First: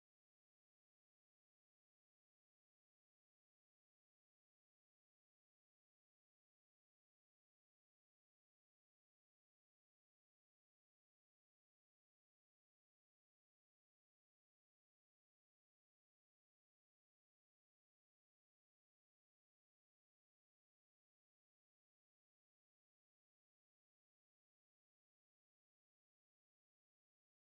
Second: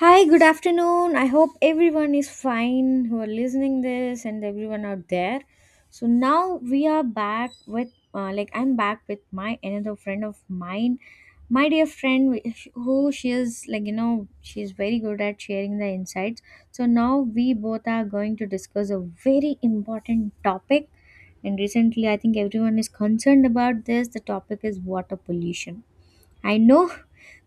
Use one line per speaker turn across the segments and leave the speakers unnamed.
Hi, good afternoon. I hope everyone is fine who are listening this and everyone out there. So now we are back with like I'm back with my another friend of mine, my dear friend who she is like you know she's very good at sharing the insights. So now we both are going to discuss a very important topic and recently I think everyone is concerned about this. The topic is water pollution. I know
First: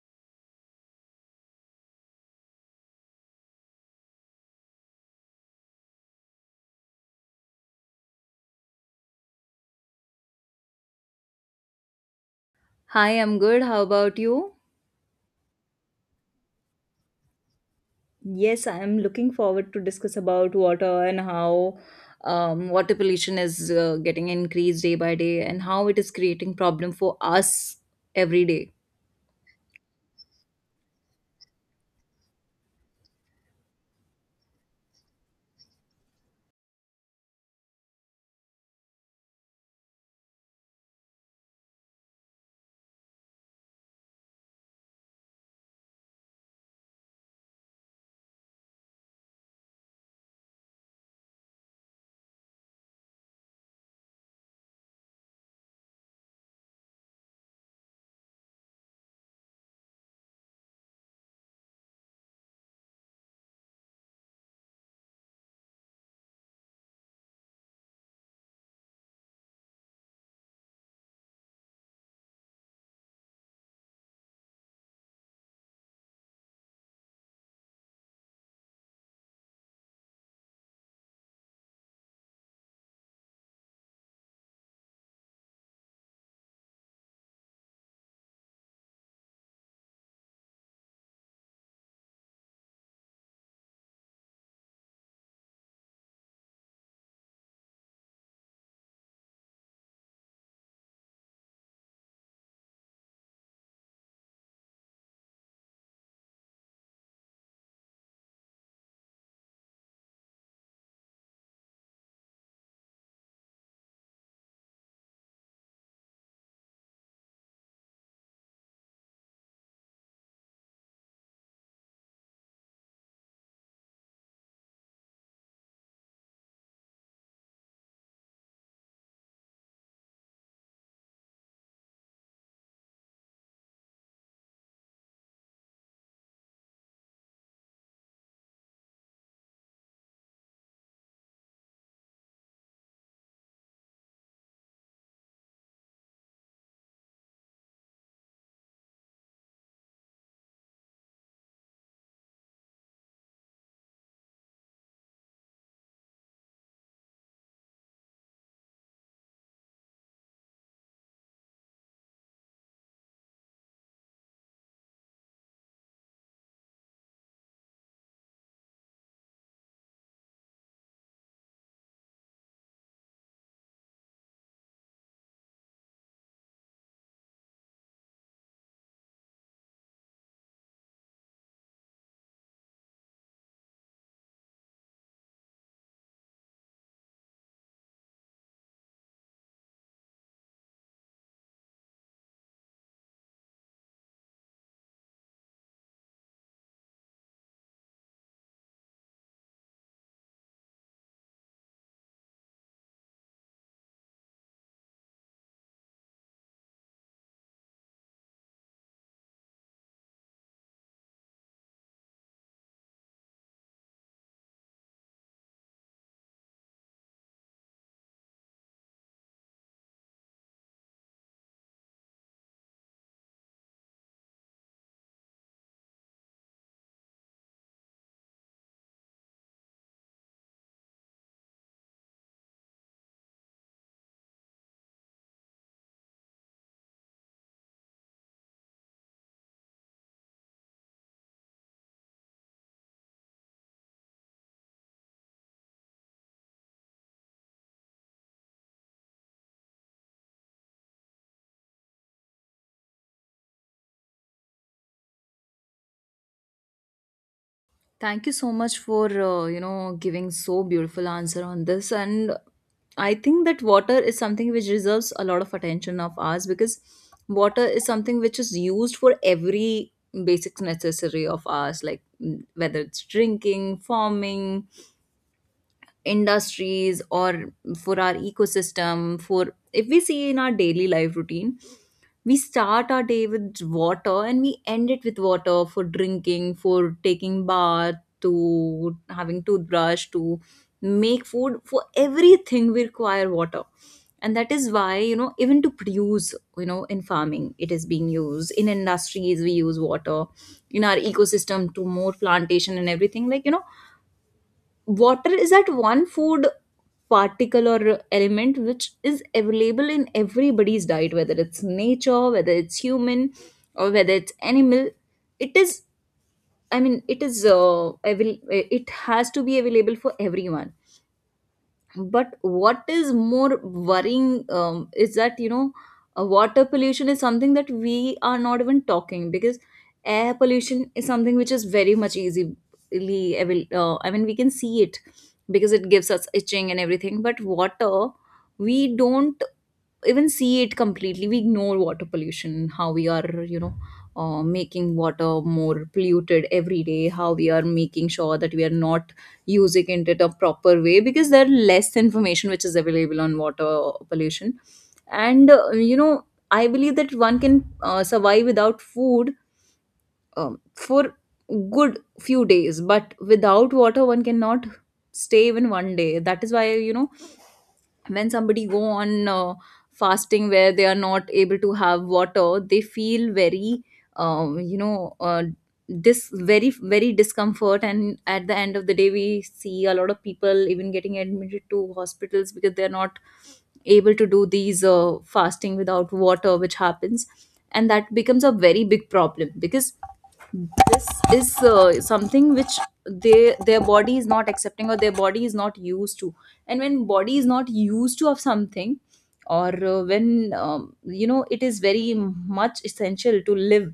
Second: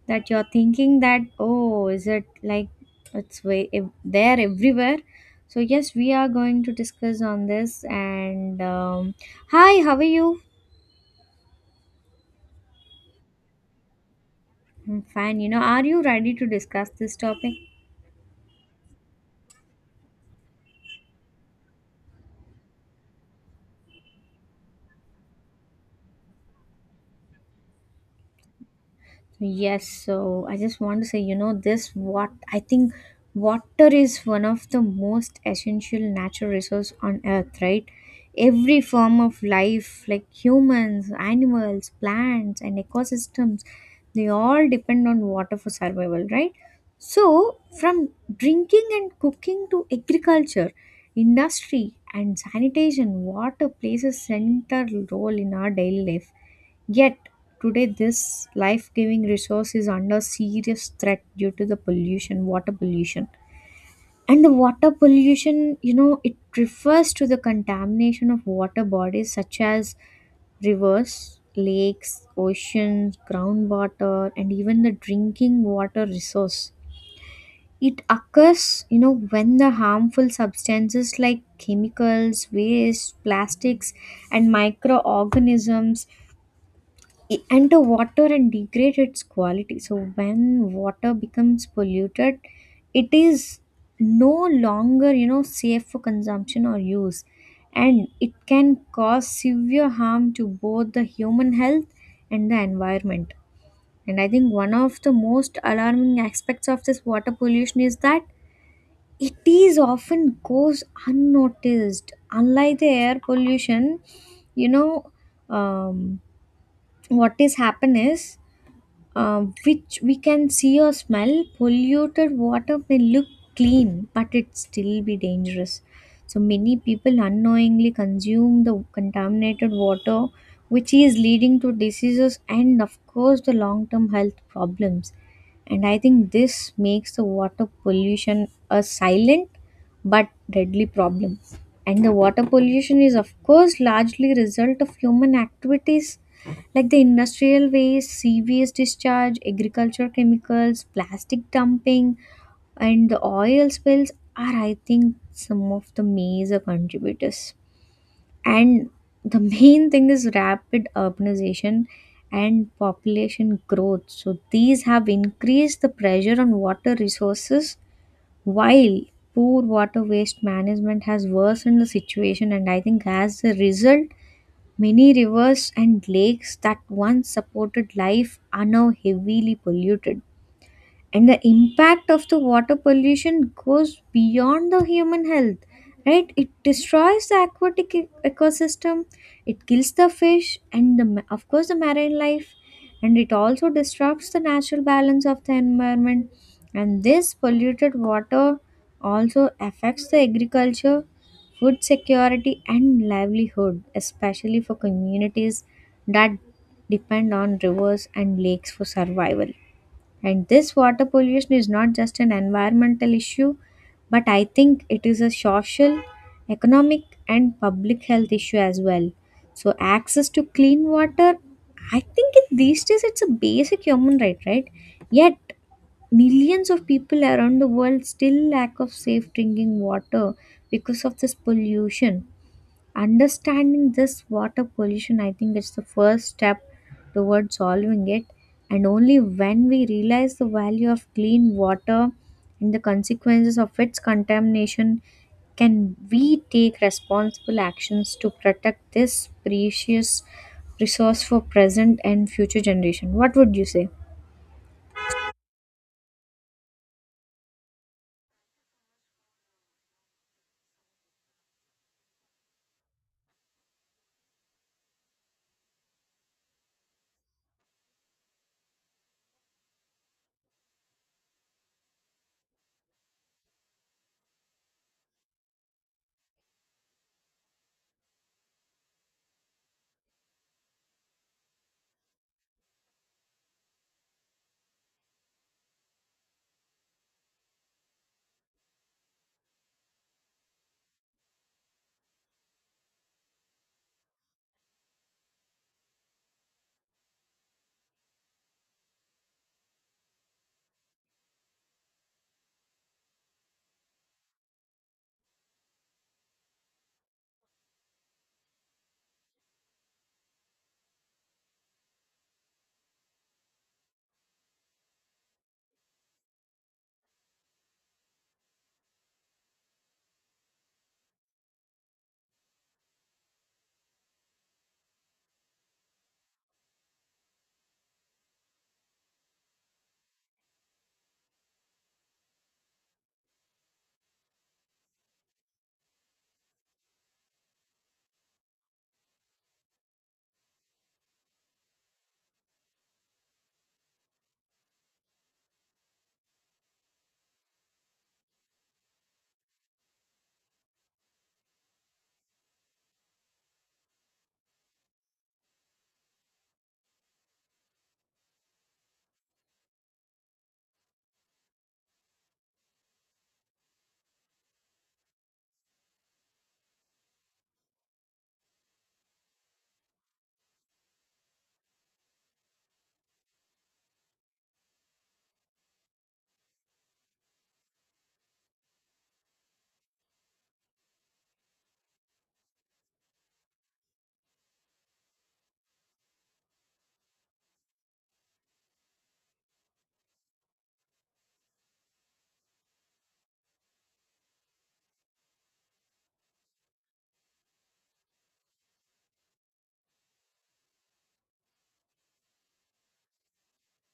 that you're thinking that oh is it like it's there everywhere, so yes we are going to discuss on this and hi, how are you?
Hi, I'm good. How about you?
I'm fine, you know, are you ready to discuss this topic?
Yes, I'm looking forward to discuss about water and how water pollution is getting increased day by day, and how it is creating problem for us every day.
Yes, so I just want to say, you know, this what I think water is one of the most essential natural resource on earth, right? Every form of life, like humans, animals, plants, and ecosystems, they all depend on water for survival, right? So, from drinking and cooking to agriculture, industry, and sanitation, water plays a central role in our daily life. Yet, today, this life giving resource is under serious threat due to the pollution, water pollution. And the water pollution, you know, it refers to the contamination of water bodies such as rivers, lakes, oceans, groundwater, and even the drinking water resource. It occurs, you know, when the harmful substances like chemicals, waste, plastics, and microorganisms and the water and degrade its quality. So when water becomes polluted, it is no longer, you know, safe for consumption or use, and it can cause severe harm to both the human health and the environment. And I think one of the most alarming aspects of this water pollution is that it is often goes unnoticed, unlike the air pollution. You know um, what is happen is uh, which we can see or smell, polluted water may look clean, but it still be dangerous. So many people unknowingly consume the contaminated water, which is leading to diseases and, of course, the long-term health problems. And I think this makes the water pollution a silent but deadly problem. And the water pollution is, of course, largely result of human activities like the industrial waste, sewage discharge, agriculture chemicals, plastic dumping, and the oil spills are, I think, some of the major contributors. And the main thing is rapid urbanization and population growth. So these have increased the pressure on water resources, while poor water waste management has worsened the situation. And I think, as a result, many rivers and lakes that once supported life are now heavily polluted. And the impact of the water pollution goes beyond the human health, right? It destroys the aquatic ecosystem, it kills the fish and the of course the marine life, and it also disrupts the natural balance of the environment. And this polluted water also affects the agriculture, food security, and livelihood, especially for communities that depend on rivers and lakes for survival. And this water pollution is not just an environmental issue, but I think it is a social, economic, and public health issue as well. So, access to clean water, I think it, these days it's a basic human right, right? Yet, millions of people around the world still lack of safe drinking water because of this pollution. Understanding this water pollution, I think it's the first step towards solving it. And only when we realize the value of clean water and the consequences of its contamination can we take responsible actions to protect this precious resource for present and future generation. What would you say?
Thank you so much for giving so beautiful answer on this, and I think that water is something which deserves a lot of attention of ours, because water is something which is used for every basic necessary of ours, like whether it's drinking, farming, industries, or for our ecosystem. For, if we see in our daily life routine, we start our day with water and we end it with water, for drinking, for taking bath, to having toothbrush, to make food. For everything we require water, and that is why, even to produce, in farming it is being used, in industries we use water, in our ecosystem to more plantation and everything. Like water is that one food particle or element which is available in everybody's diet, whether it's nature, whether it's human, or whether it's animal. It is, I mean, it has to be available for everyone. But what is more worrying, is that, water pollution is something that we are not even talking, because air pollution is something which is very much easily I mean we can see it, because it gives us itching and everything. But water, we don't even see it. Completely we ignore water pollution. How we are, making water more polluted every day. How we are making sure that we are not using it in a proper way, because there are less information which is available on water pollution. And I believe that one can survive without food for good few days, but without water one cannot stay even one day. That is why, when somebody go on fasting, where they are not able to have water, they feel very um, you know uh, this very very discomfort. And at the end of the day we see a lot of people even getting admitted to hospitals, because they're not able to do these fasting without water, which happens. And that becomes a very big problem, because this is something which they, their body is not accepting, or their body is not used to. And when body is not used to of something, or when it is very much essential to live,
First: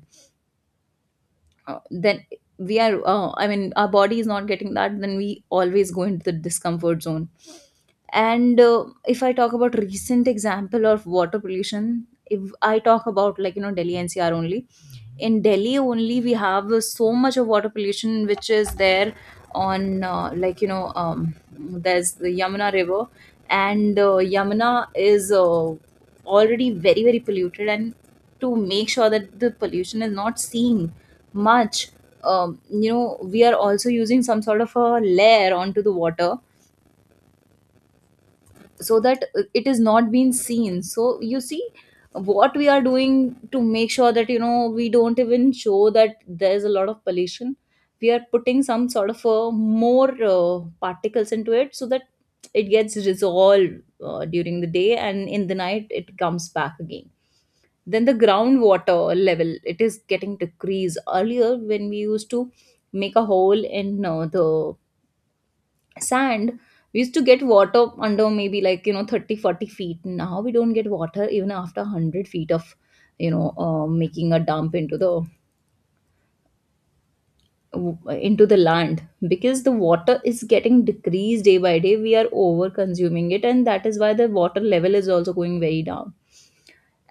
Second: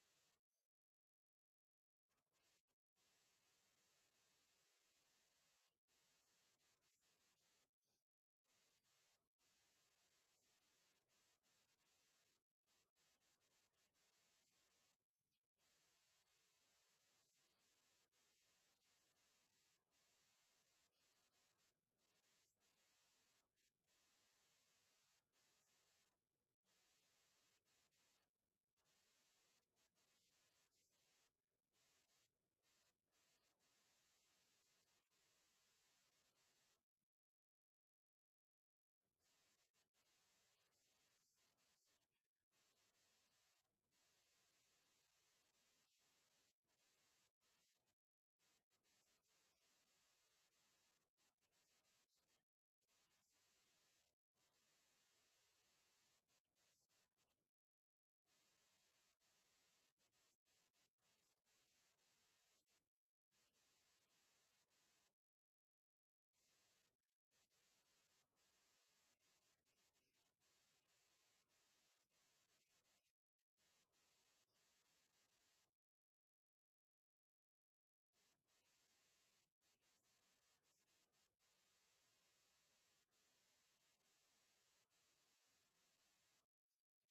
then we are, I mean our body is not getting that, then we always go into the discomfort zone. And if I talk about recent example of water pollution, if I talk about, like Delhi NCR only. In Delhi only we have so much of water pollution which is there, on, like there's the Yamuna river. And Yamuna is already very very polluted, and to make sure that the pollution is not seen much, we are also using some sort of a layer onto the water, so that it is not being seen. So you see what we are doing to make sure that we don't even show that there's a lot of pollution. We are putting some sort of a more particles into it, so that it gets resolved during the day, and in the night it comes back again. Then the groundwater level, it is getting decreased. Earlier, when we used to make a hole in the sand, we used to get water under, maybe, like 30-40 feet. Now we don't get water even after 100 feet of making a dump into the land, because the water is getting decreased day by day, we are over consuming it, and that is why the water level is also going very down.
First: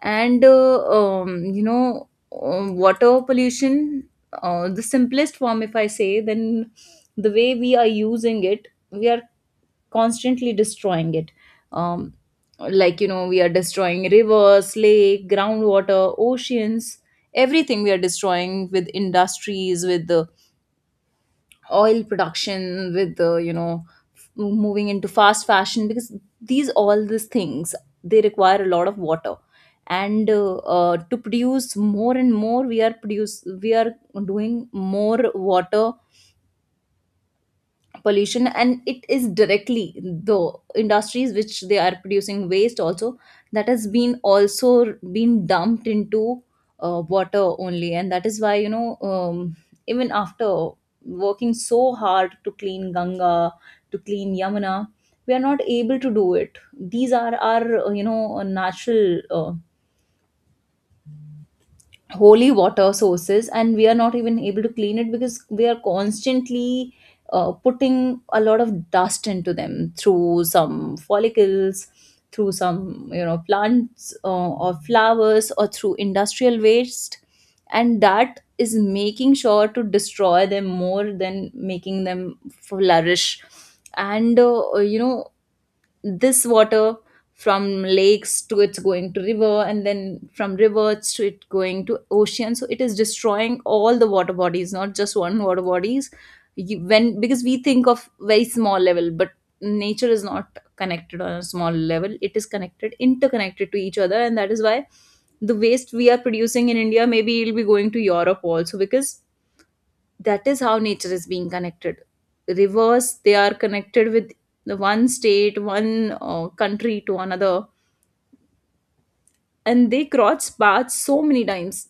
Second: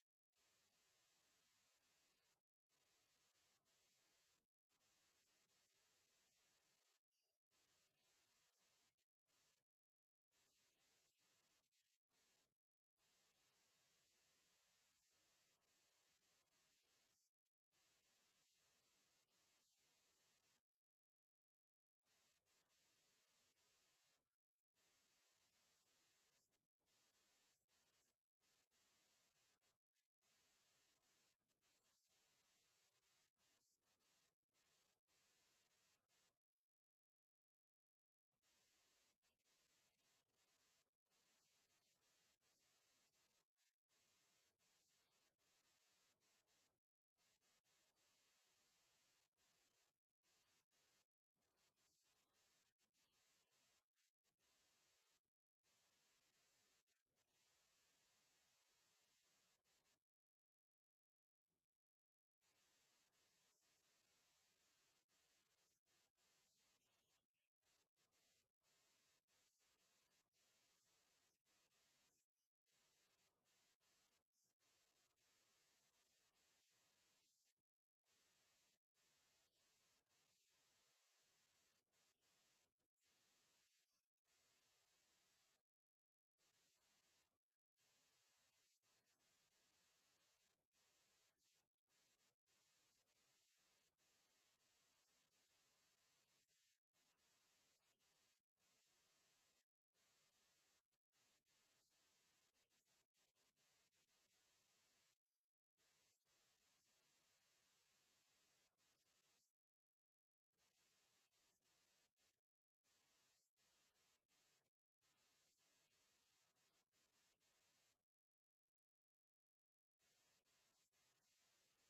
And um, you know water pollution, the simplest form if I say, then the way we are using it, we are constantly destroying it. um, like we are destroying rivers, lake, groundwater, oceans. Everything we are destroying with industries, with the oil production, with the, moving into fast fashion, because these all these things, they require a lot of water. And to produce more and more, we are doing more water pollution, and it is directly the industries which they are producing waste also, that has been also been dumped into water only. And that is why, even after working so hard to clean Ganga, to clean Yamuna, we are not able to do it. These are our natural, uh, holy water sources, and we are not even able to clean it, because we are constantly putting a lot of dust into them, through some follicles, through some plants, or flowers, or through industrial waste. And that is making sure to destroy them more than making them flourish. And this water from lakes to, it's going to river, and then from rivers to, it going to ocean. So it is destroying all the water bodies, not just one water bodies. When, because we think of very small level, but nature is not connected on a small level, it is connected, interconnected to each other, and that is why the waste we are producing in India, maybe it'll be going to Europe also, because that is how nature is being connected. Rivers, they are connected with the one state, one country to another, and they cross paths so many times.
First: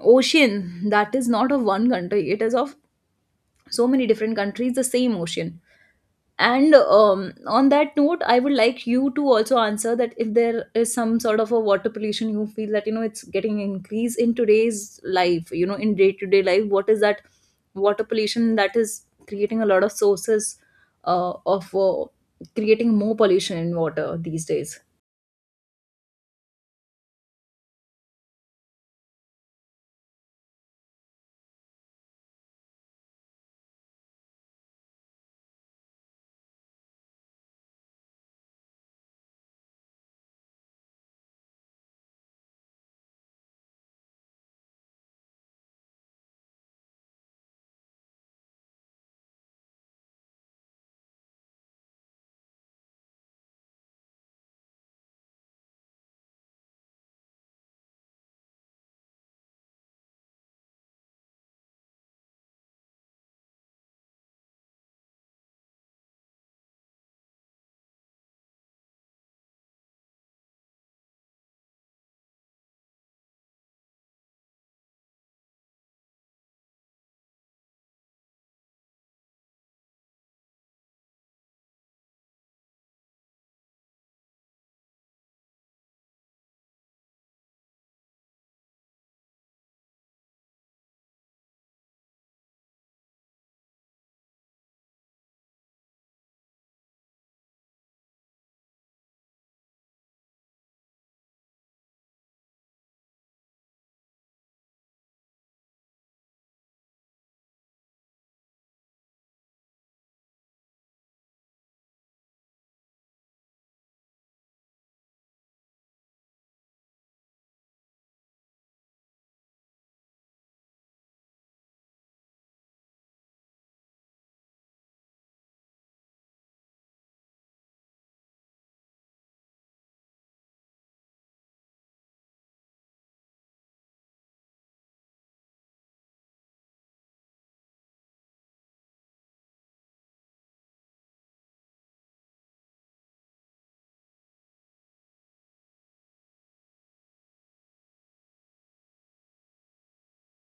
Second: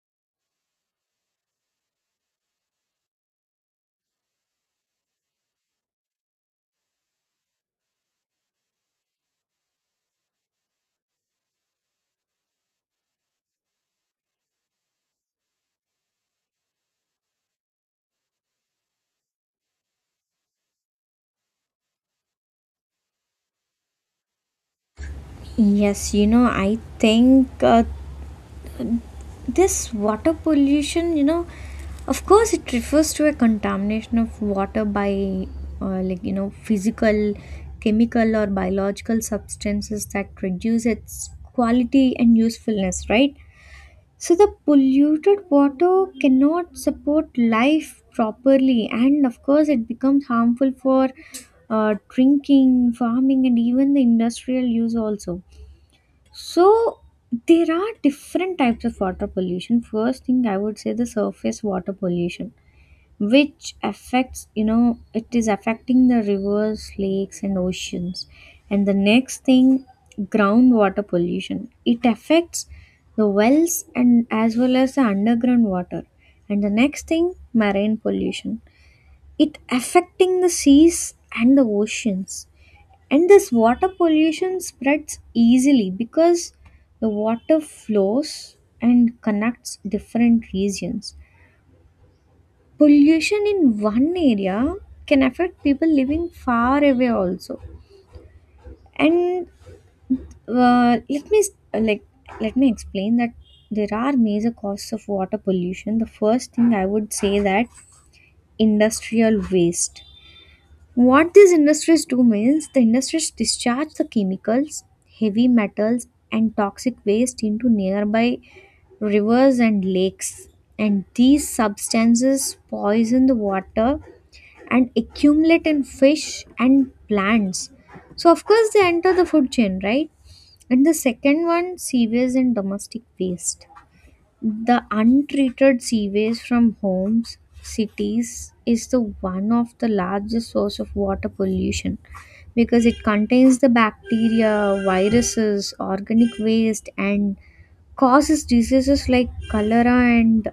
Ocean, that is not of one country, it is of so many different countries, the same ocean. And on that note, I would like you to also answer that, if there is some sort of a water pollution you feel that it's getting increased in today's life, in day to day life. What is that water pollution that is creating a lot of sources of creating more pollution in water these days?
Yes, you know, I think this water pollution, you know, of course it refers to a contamination of water by like you know physical, chemical, or biological substances that reduce its quality and usefulness, right? So the polluted water cannot support life properly, and of course it becomes harmful for drinking, farming, and even the industrial use also. So there are different types of water pollution. First thing I would say the surface water pollution, which affects, you know, it is affecting the rivers, lakes, and oceans. And the next thing, groundwater pollution. It affects the wells and as well as the underground water. And the next thing, marine pollution. It affecting the seas and the oceans. And this water pollution spreads easily because the water flows and connects different regions. Pollution in one area can affect people living far away also. And uh, let me s- like let me explain that there are major causes of water pollution. The first thing I would say that industrial waste. What these industries do means the industries discharge the chemicals, heavy metals, and toxic waste into nearby rivers and lakes. And these substances poison the water and accumulate in fish and plants. So, of course, they enter the food chain, right? And the second one, sewage and domestic waste. The untreated sewage from homes, cities is the one of the largest source of water pollution because it contains the bacteria, viruses, organic waste and causes diseases like cholera and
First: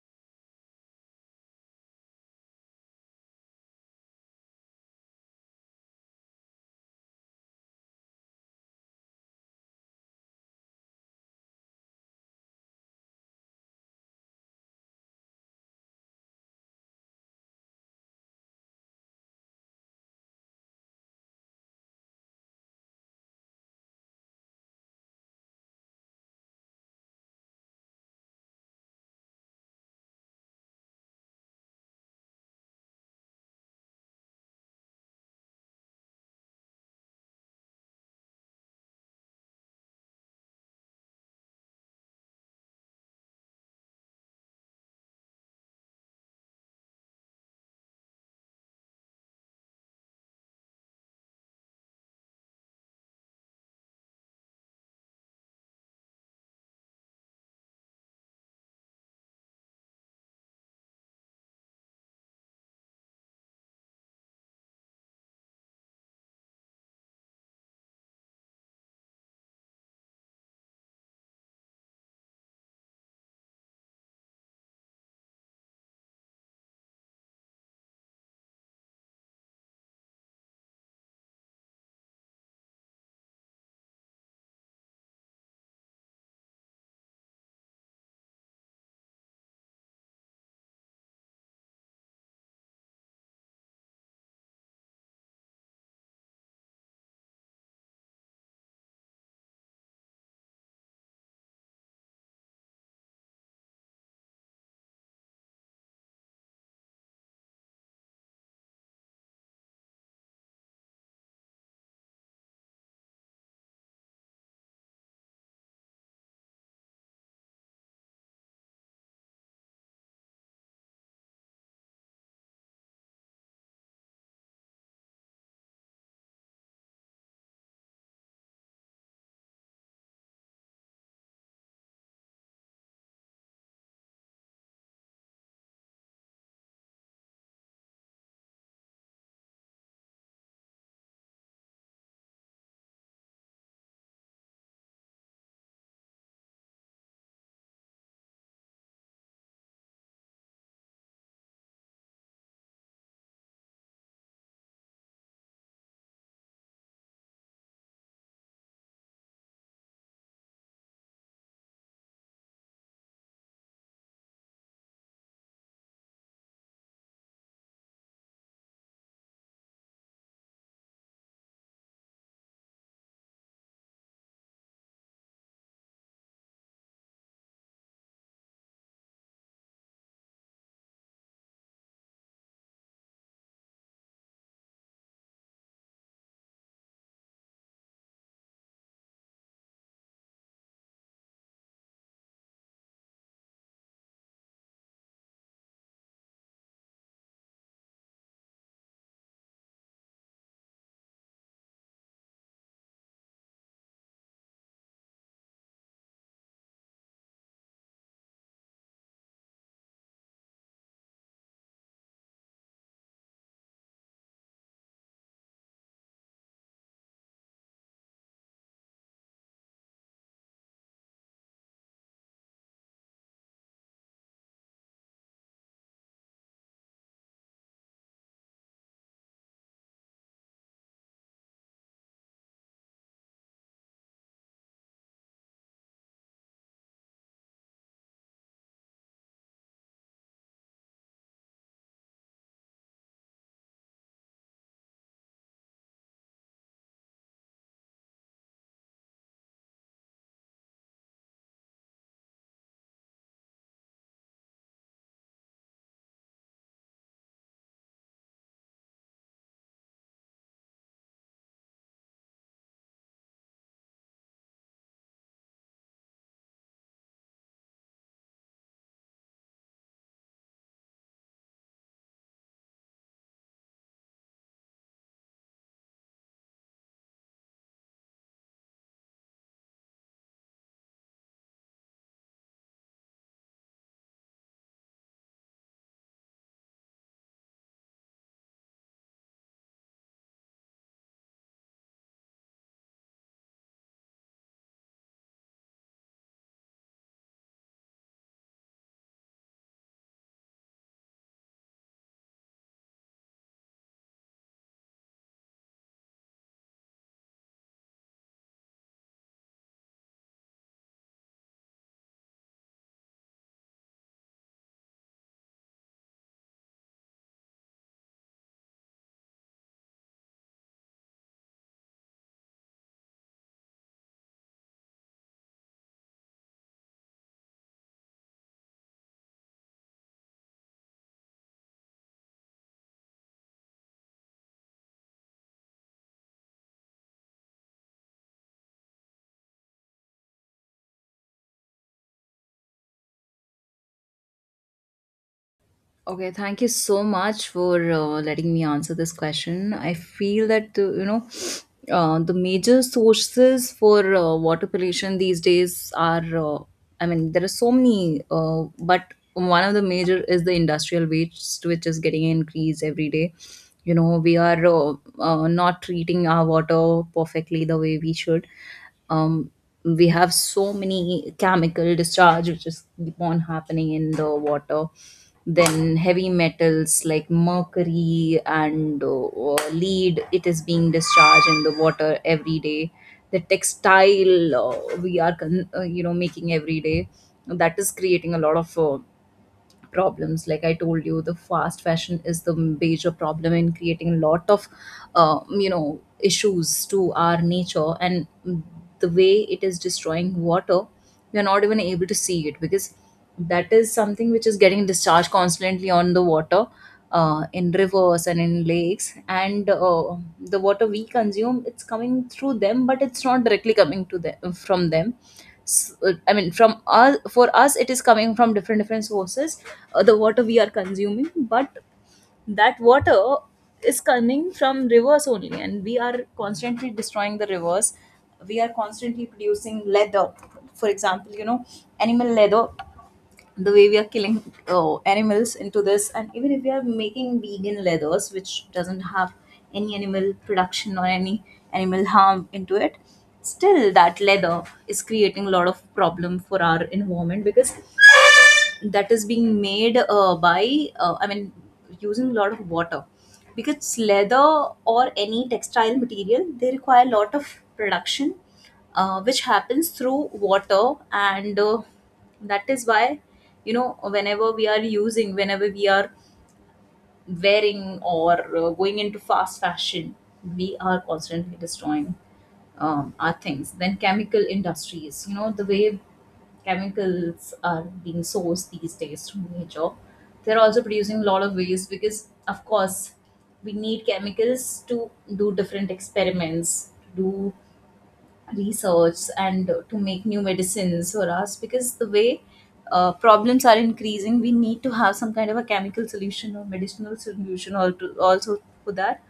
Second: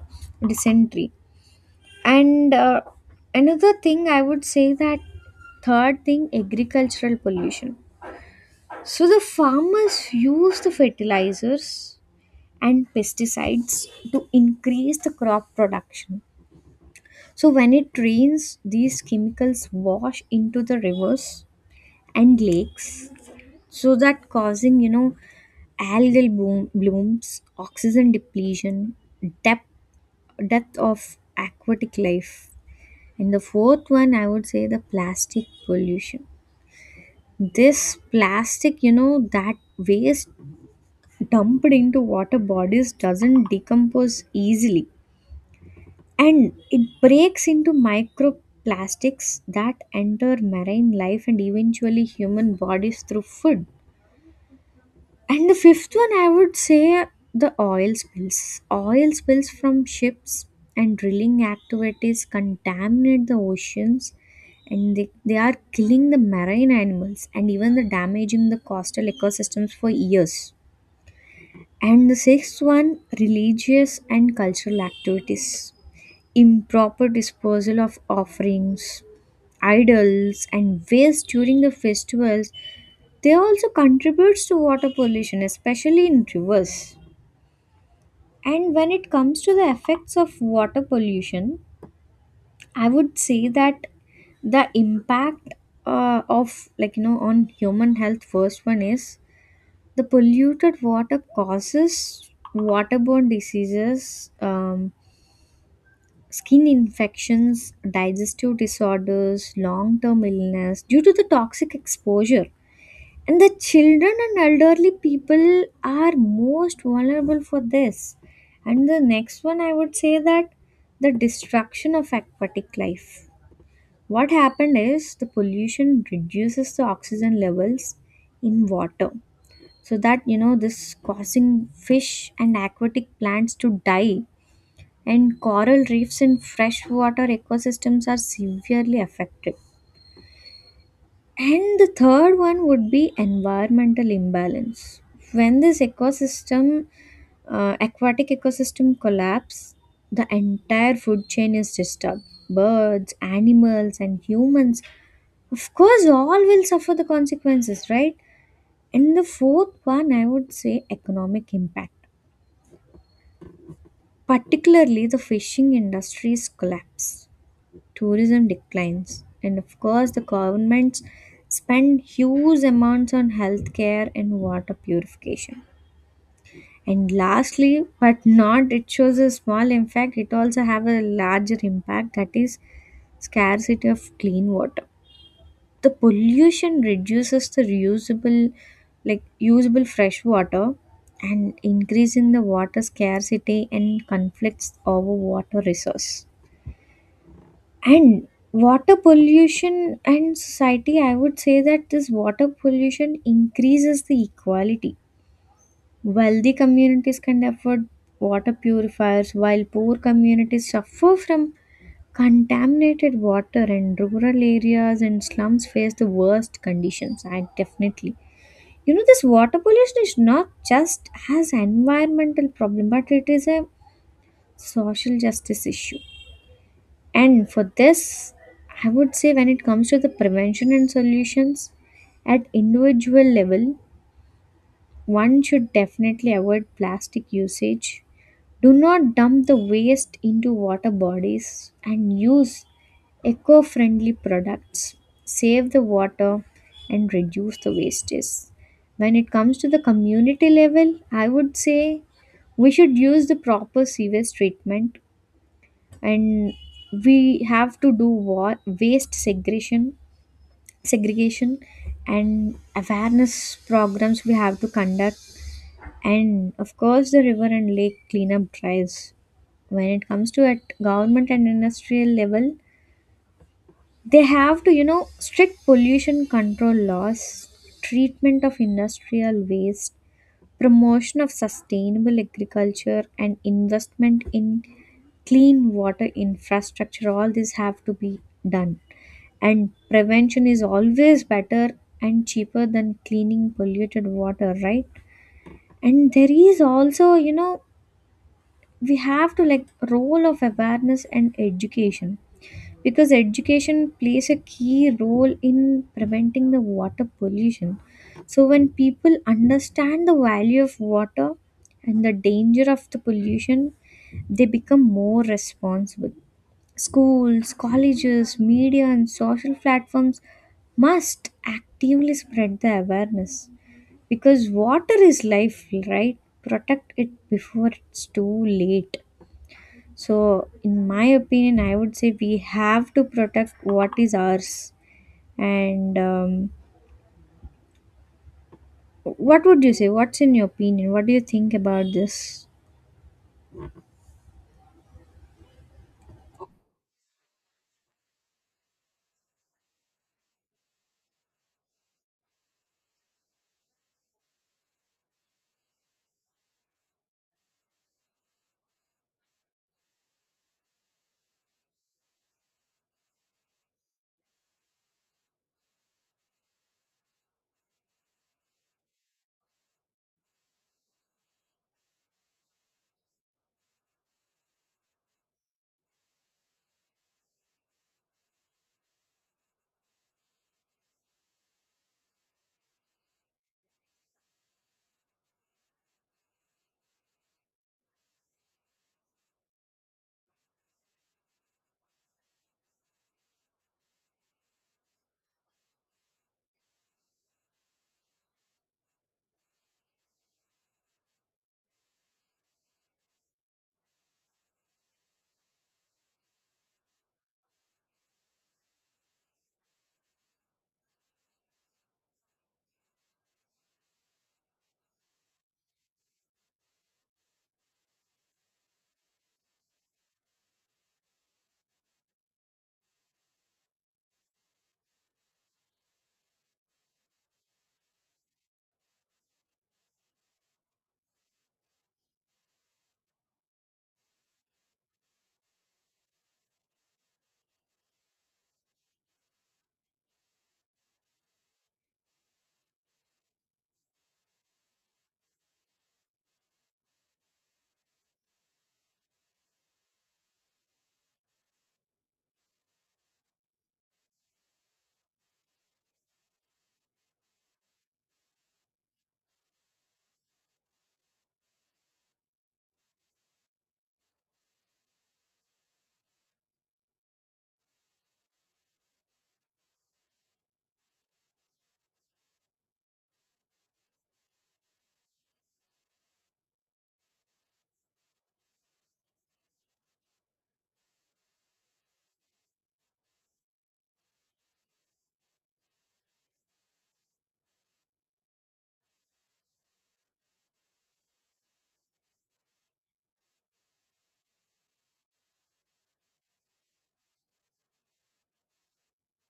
dysentery. And another thing I would say that third thing agricultural pollution. So the farmers use the fertilizers and pesticides to increase the crop production. So, when it rains, these chemicals wash into the rivers and lakes, so that causing, you know, algal blooms, oxygen depletion, depth depth of aquatic life. And the fourth one, I would say the plastic pollution. This plastic, you know, that waste dumped into water bodies doesn't decompose easily, and it breaks into microplastics that enter marine life and eventually human bodies through food. And the fifth one, I would say the oil spills. Oil spills from ships and drilling activities contaminate the oceans, and they are killing the marine animals and even the damaging the coastal ecosystems for years. And the sixth one, religious and cultural activities. Improper disposal of offerings, idols, and waste during the festivals, they also contributes to water pollution, especially in rivers. And when it comes to the effects of water pollution, I would say that the impact of, like you know, on human health, first one is the polluted water causes waterborne diseases, skin infections, digestive disorders, long term illness due to the toxic exposure. And the children and elderly people are most vulnerable for this. And the next one, I would say that the destruction of aquatic life. What happened is the pollution reduces the oxygen levels in water. So that, you know, this causing fish and aquatic plants to die, and coral reefs and freshwater ecosystems are severely affected. And the third one would be environmental imbalance. When this ecosystem, aquatic ecosystem collapse, the entire food chain is disturbed. Birds, animals, and humans, of course, all will suffer the consequences, right? And the fourth one, I would say economic impact, particularly the fishing industry's collapse, tourism declines, and of course the governments spend huge amounts on healthcare and water purification. And lastly, but not it shows a small impact, it also have a larger impact, that is scarcity of clean water. The pollution reduces the reusable, like usable fresh water, and increasing the water scarcity and conflicts over water resource. And water pollution and society, I would say that this water pollution increases the equality. Wealthy communities can afford water purifiers, while poor communities suffer from contaminated water, and rural areas and slums face the worst conditions. I definitely. You know, this water pollution is not just as environmental problem, but it is a social justice issue. And for this, I would say when it comes to the prevention and solutions at individual level, one should definitely avoid plastic usage. Do not dump the waste into water bodies and use eco friendly products. Save the water and reduce the wastage. When it comes to the community level, I would say we should use the proper sewage treatment, and we have to do what waste segregation and awareness programs we have to conduct, and of course the river and lake cleanup drives. When it comes to at government and industrial level, they have to, you know, strict pollution control laws, treatment of industrial waste, promotion of sustainable agriculture and investment in clean water infrastructure, all these have to be done. And prevention is always better and cheaper than cleaning polluted water, right? And there is also, you know, we have to like role of awareness and education, because education plays a key role in preventing the water pollution. So when people understand the value of water and the danger of the pollution, they become more responsible. Schools, colleges, media, and social platforms must actively spread the awareness, because water is life, right? Protect it before it's too late. So, in my opinion, I would say we have to protect what is ours. And what would you say? What's in your opinion? What do you think about this?
Okay, thank you so much for letting me answer this question. I feel that the major sources for water pollution these days are, I mean there are so many, but one of the major is the industrial waste, which is getting increased every day. We are not treating our water perfectly the way we should. Um, we have so many chemical discharge which is keep on happening in the water. Then heavy metals like mercury and lead, it is being discharged in the water every day. The textile, we are making every day, that is creating a lot of problems. Like I told you, the fast fashion is the major problem in creating a lot of issues to our nature. And the way it is destroying water, we are not even able to see it, because that is something which is getting discharged constantly on the water, in rivers and in lakes. And the water we consume, it's coming through them, but it's not directly coming to them from them. I mean from us. For us, it is coming from different different sources. The water we are consuming, but that water is coming from rivers only, and we are constantly destroying the rivers. We are constantly producing leather. For example, animal leather. The way we are killing, oh, animals into this. And even if we are making vegan leathers which doesn't have any animal production or any animal harm into it, still that leather is creating a lot of problem for our environment, because that is being made by, I mean using a lot of water, because leather or any textile material they require a lot of production, which happens through water. And that is why, whenever we are using, whenever we are wearing, or going into fast fashion, we are constantly destroying our things. Then chemical industries, the way chemicals are being sourced these days from nature, they're also producing a lot of waste, because, of course, we need chemicals to do different experiments, to do research, and to make new medicines for us, because the way problems are increasing, we need to have some kind of a chemical solution or medicinal solution or to, also, for that.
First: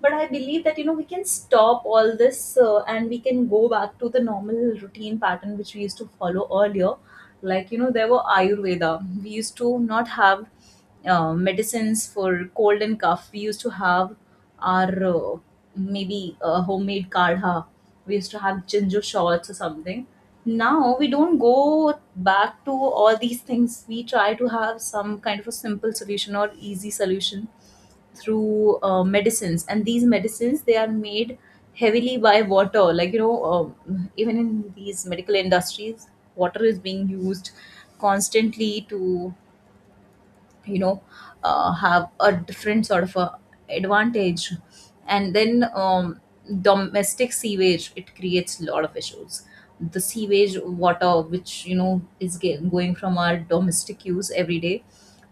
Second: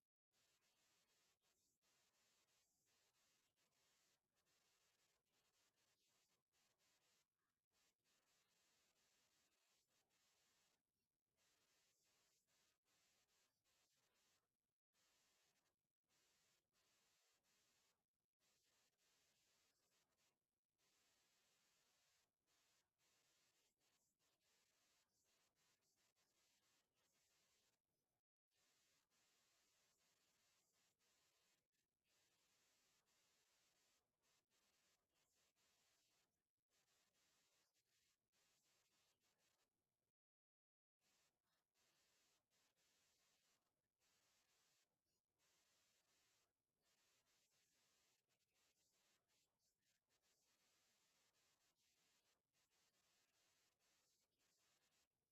But I believe that we can stop all this, and we can go back to the normal routine pattern which we used to follow earlier. Like there were ayurveda. We used to not have medicines for Cold and cough, we used to have our maybe homemade kadha. We used to have ginger shots or something. Now we don't go back to all these things. We try to have some kind of a simple solution or easy solution through medicines, and these medicines, they are made heavily by water. Even in these medical industries, water is being used constantly to, you know, have a different sort of a advantage. And then domestic sewage, it creates a lot of issues. The sewage water, which you know is going from our domestic use every day.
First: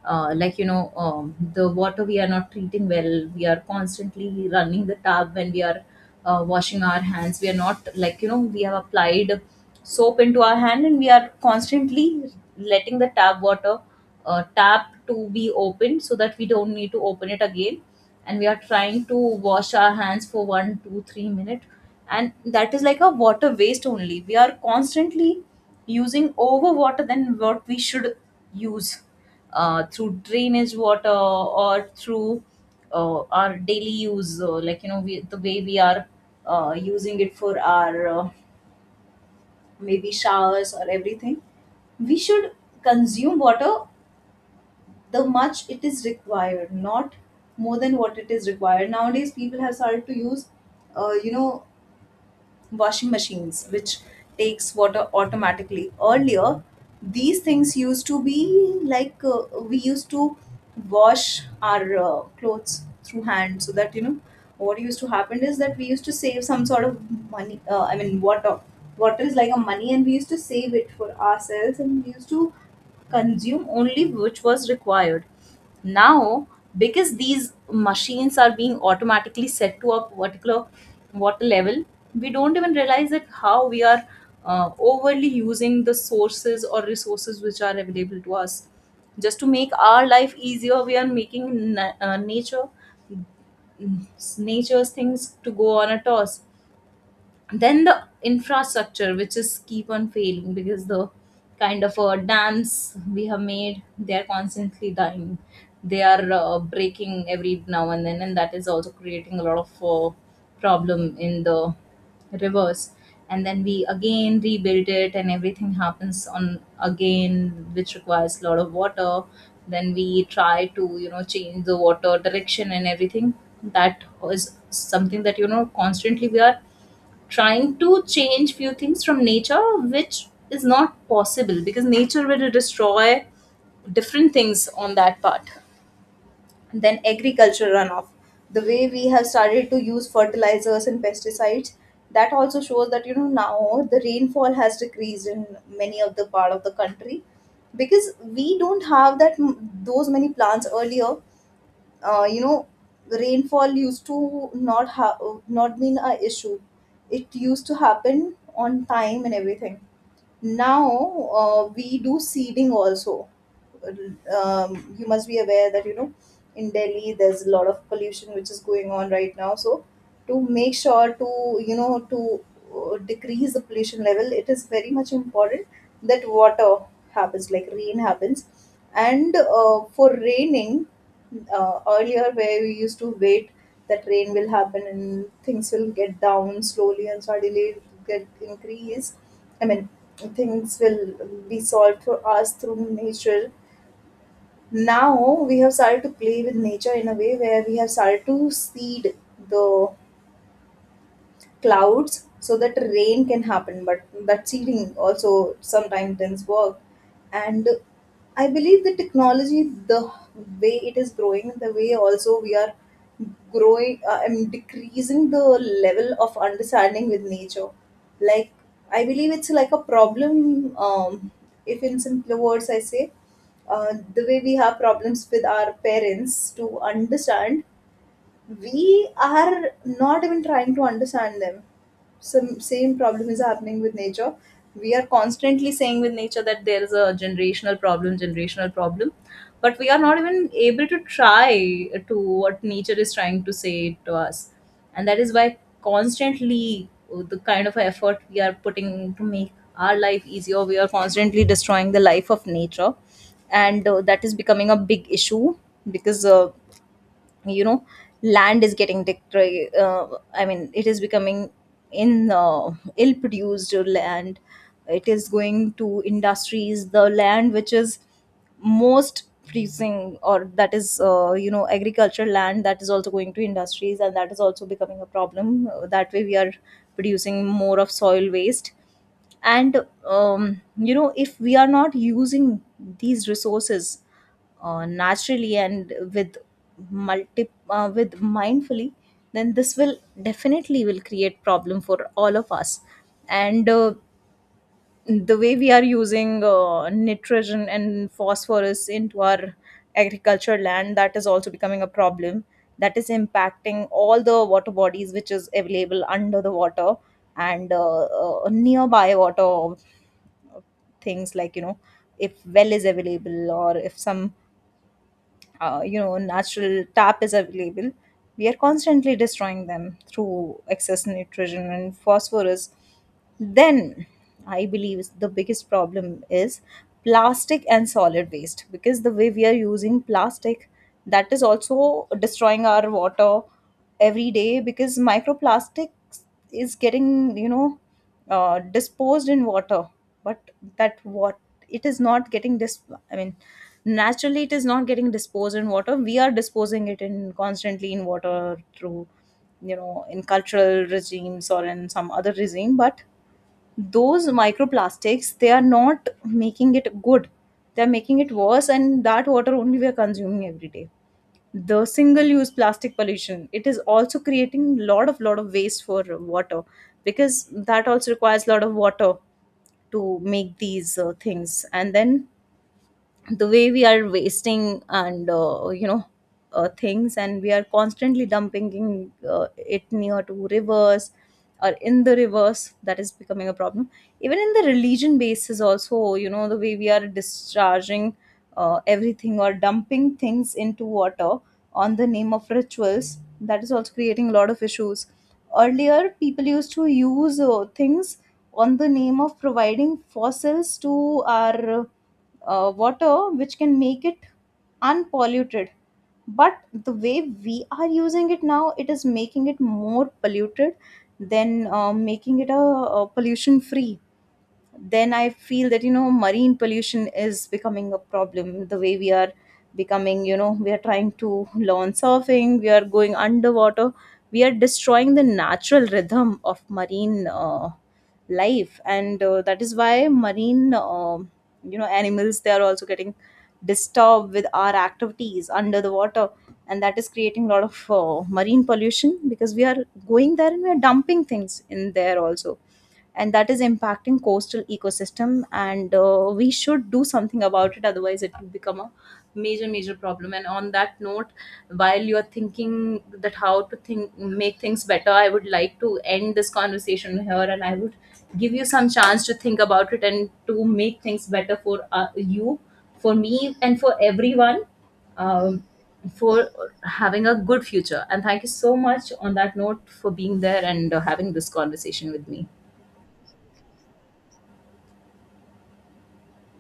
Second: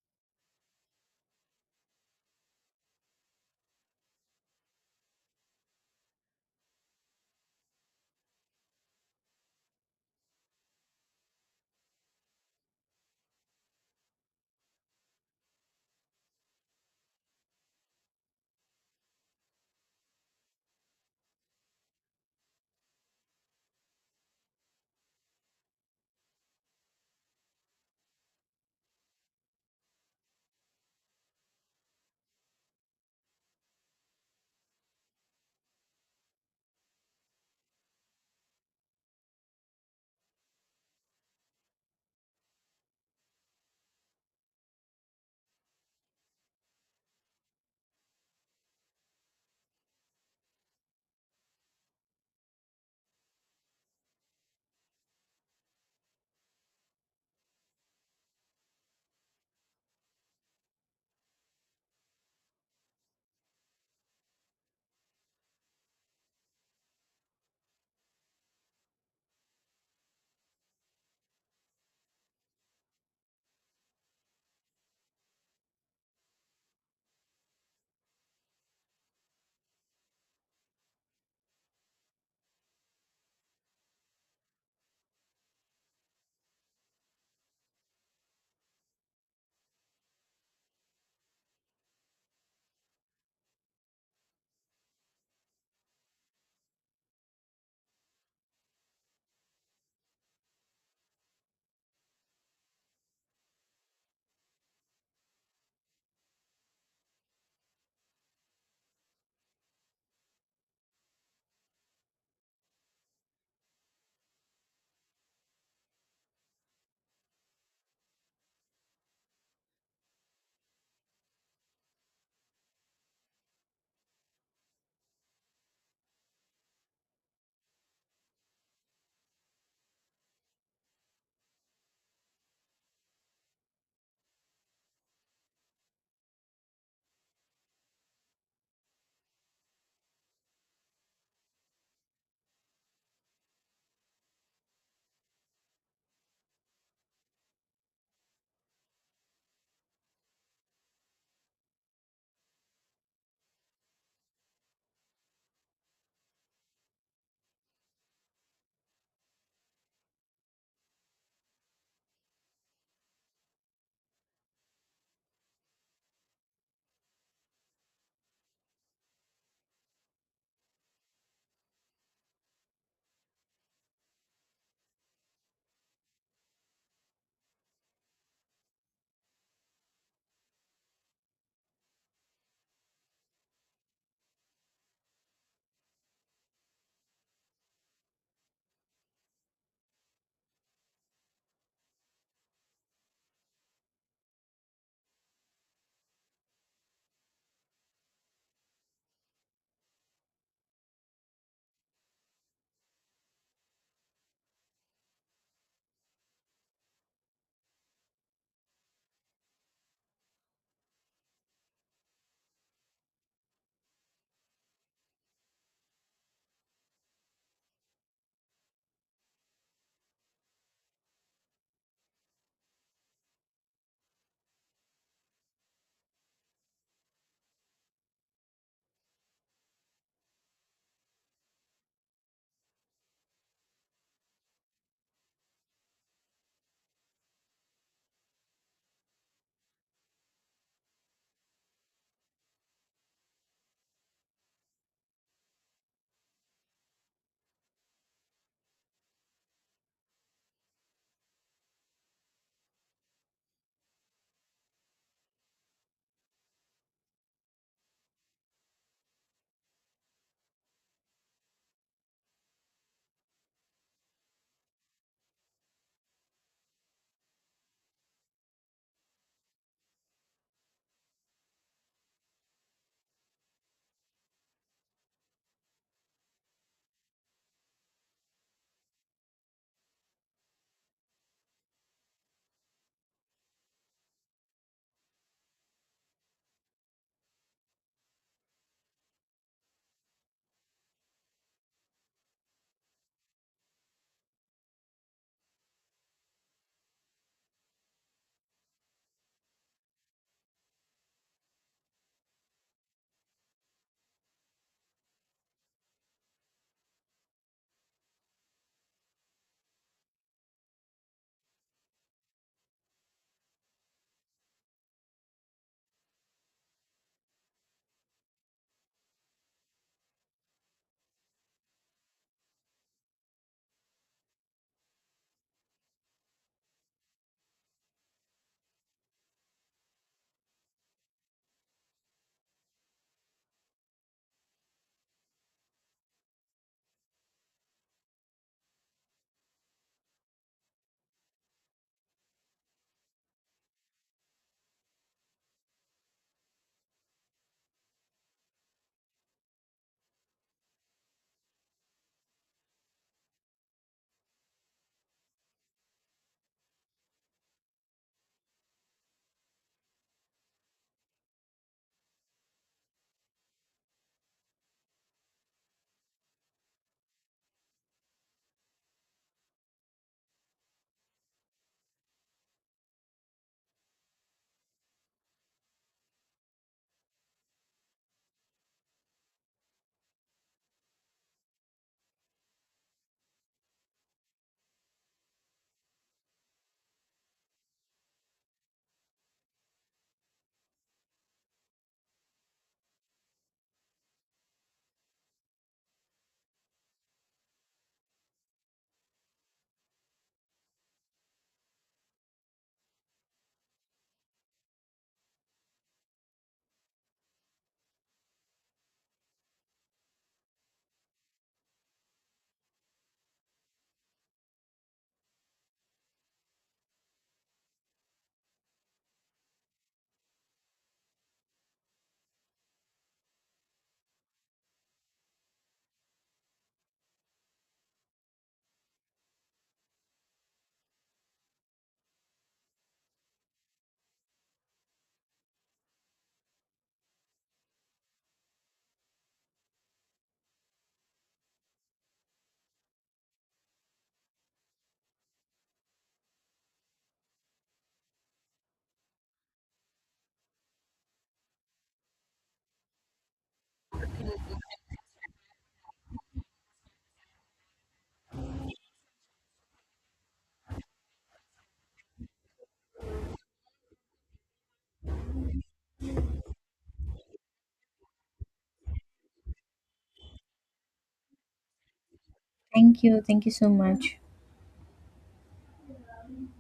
Like you know, the water, we are not treating well. We are constantly running the tap when we are washing our hands. We are not, like you know, we have applied soap into our hand, and we are constantly letting the tap water, tap to be opened, so that we don't need to open it again. And we are trying to wash our hands for 1, 2, 3 minutes, and that is like a water waste only. We are constantly using over water than what we should use through drainage water or through our daily use. Like you know, we, the way we are using it for our maybe showers or everything, we should consume water the much it is required, not more than what it is required. Nowadays, people have started to use, you know, washing machines, which takes water automatically. Earlier, these things used to be like we used to wash our clothes through hand, so that you know what used to happen is that we used to save some sort of money. I mean, water. Water is like a money, and we used to save it for ourselves, and we used to consume only which was required. Now, because these machines are being automatically set to a particular water level, we don't even realize that how we are overly using the sources or resources which are available to us. Just to make our life easier, we are making nature, nature's things to go on a toss. Then the infrastructure which is keep on failing, because the kind of dams we have made, they are constantly dying. They are breaking every now and then, and that is also creating a lot of problem in the rivers. And then we again rebuild it and everything happens on again, which requires a lot of water. Then we try to, you know, change the water direction and everything. That is something that you know constantly we are trying to change few things from nature, which is not possible, because nature will destroy different things on that part. And then agriculture runoff, the way we have started to use fertilizers and pesticides, that also shows that you know now the rainfall has decreased in many of the part of the country. Because we don't have those many plants earlier, you know, rainfall used to not been a issue. It used to happen on time and everything. Now, we do seeding also. You must be aware that you know in Delhi there's a lot of pollution which is going on right now. So to make sure to, you know, to decrease the pollution level, it is very much important that water happens, like rain happens. And for raining, earlier where we used to wait that rain will happen and things will get down slowly, and suddenly it get increased. I mean, things will be solved for us through nature. Now we have started to play with nature in a way where we have started to seed the clouds so that rain can happen. But that seeding also sometimes doesn't work. And I believe the technology, the way it is growing, the way also we are growing and decreasing the level of understanding with nature, like, I believe it's like a problem. um, if in simpler words I say, the way we have problems with our parents to understand, we are not even trying to understand them. Some same problem is happening with nature. We are constantly saying with nature that there is a generational problem, generational problem. But we are not even able to try to what nature is trying to say to us. And that is why constantly the kind of effort we are putting to make our life easier, we are constantly destroying the life of nature. And that is becoming a big issue. Because you know, land is getting I mean, it is becoming in ill produced land. It is going to industries, the land which is most producing, or that is you know, agricultural land, that is also going to industries, and that is also becoming a problem. That way we are producing more of soil waste. And you know, if we are not using these resources naturally and with mindfully, then this will definitely will create problem for all of us. And the way we are using nitrogen and phosphorus into our agriculture land, that is also becoming a problem. That is impacting all the water bodies which is available under the water. And nearby water things, like you know, if well is available, or if some you know, natural tap is available, we are constantly destroying them through excess nitrogen and phosphorus. Then I believe is the biggest problem is plastic and solid waste, because the way we are using plastic, that is also destroying our water every day. Because microplastics is getting, you know, disposed in water. But that what, it is not getting dis, I mean, naturally it is not getting disposed in water. We are disposing it in constantly in water through, you know, in cultural regimes or in some other regime. But those microplastics, they are not making it good, they're making it worse, and that water only we are consuming every day. The single use plastic pollution, it is also creating lot of waste for water, because that also requires lot of water to make these things. And then the way we are wasting and you know, things, and we are constantly dumping in, it near to rivers or in the rivers, that is becoming a problem. Even in the religion basis also, you know, the way we are discharging everything or dumping things into water on the name of rituals, that is also creating a lot of issues. Earlier, people used to use things on the name of providing fossils to our water which can make it unpolluted. But the way we are using it now, it is making it more polluted than making it a pollution free. Then I feel that you know marine pollution is becoming a problem. The way we are becoming, you know, we are trying to learn surfing, we are going underwater, we are destroying the natural rhythm of marine life. And that is why marine, you know, animals, they are also getting disturbed with our activities under the water. And that is creating a lot of marine pollution, because we are going there and we are dumping things in there also, and that is impacting coastal ecosystem. And we should do something about it, otherwise it will become a major major problem. And on that note, while you are thinking that how to think make things better, I would like to end this conversation here. And I would give you some chance to think about it and to make things better for you, for me, and for everyone. um, for having a good future. And thank you so much on that note for being there and having this conversation with me.
Thank you. Thank you so much.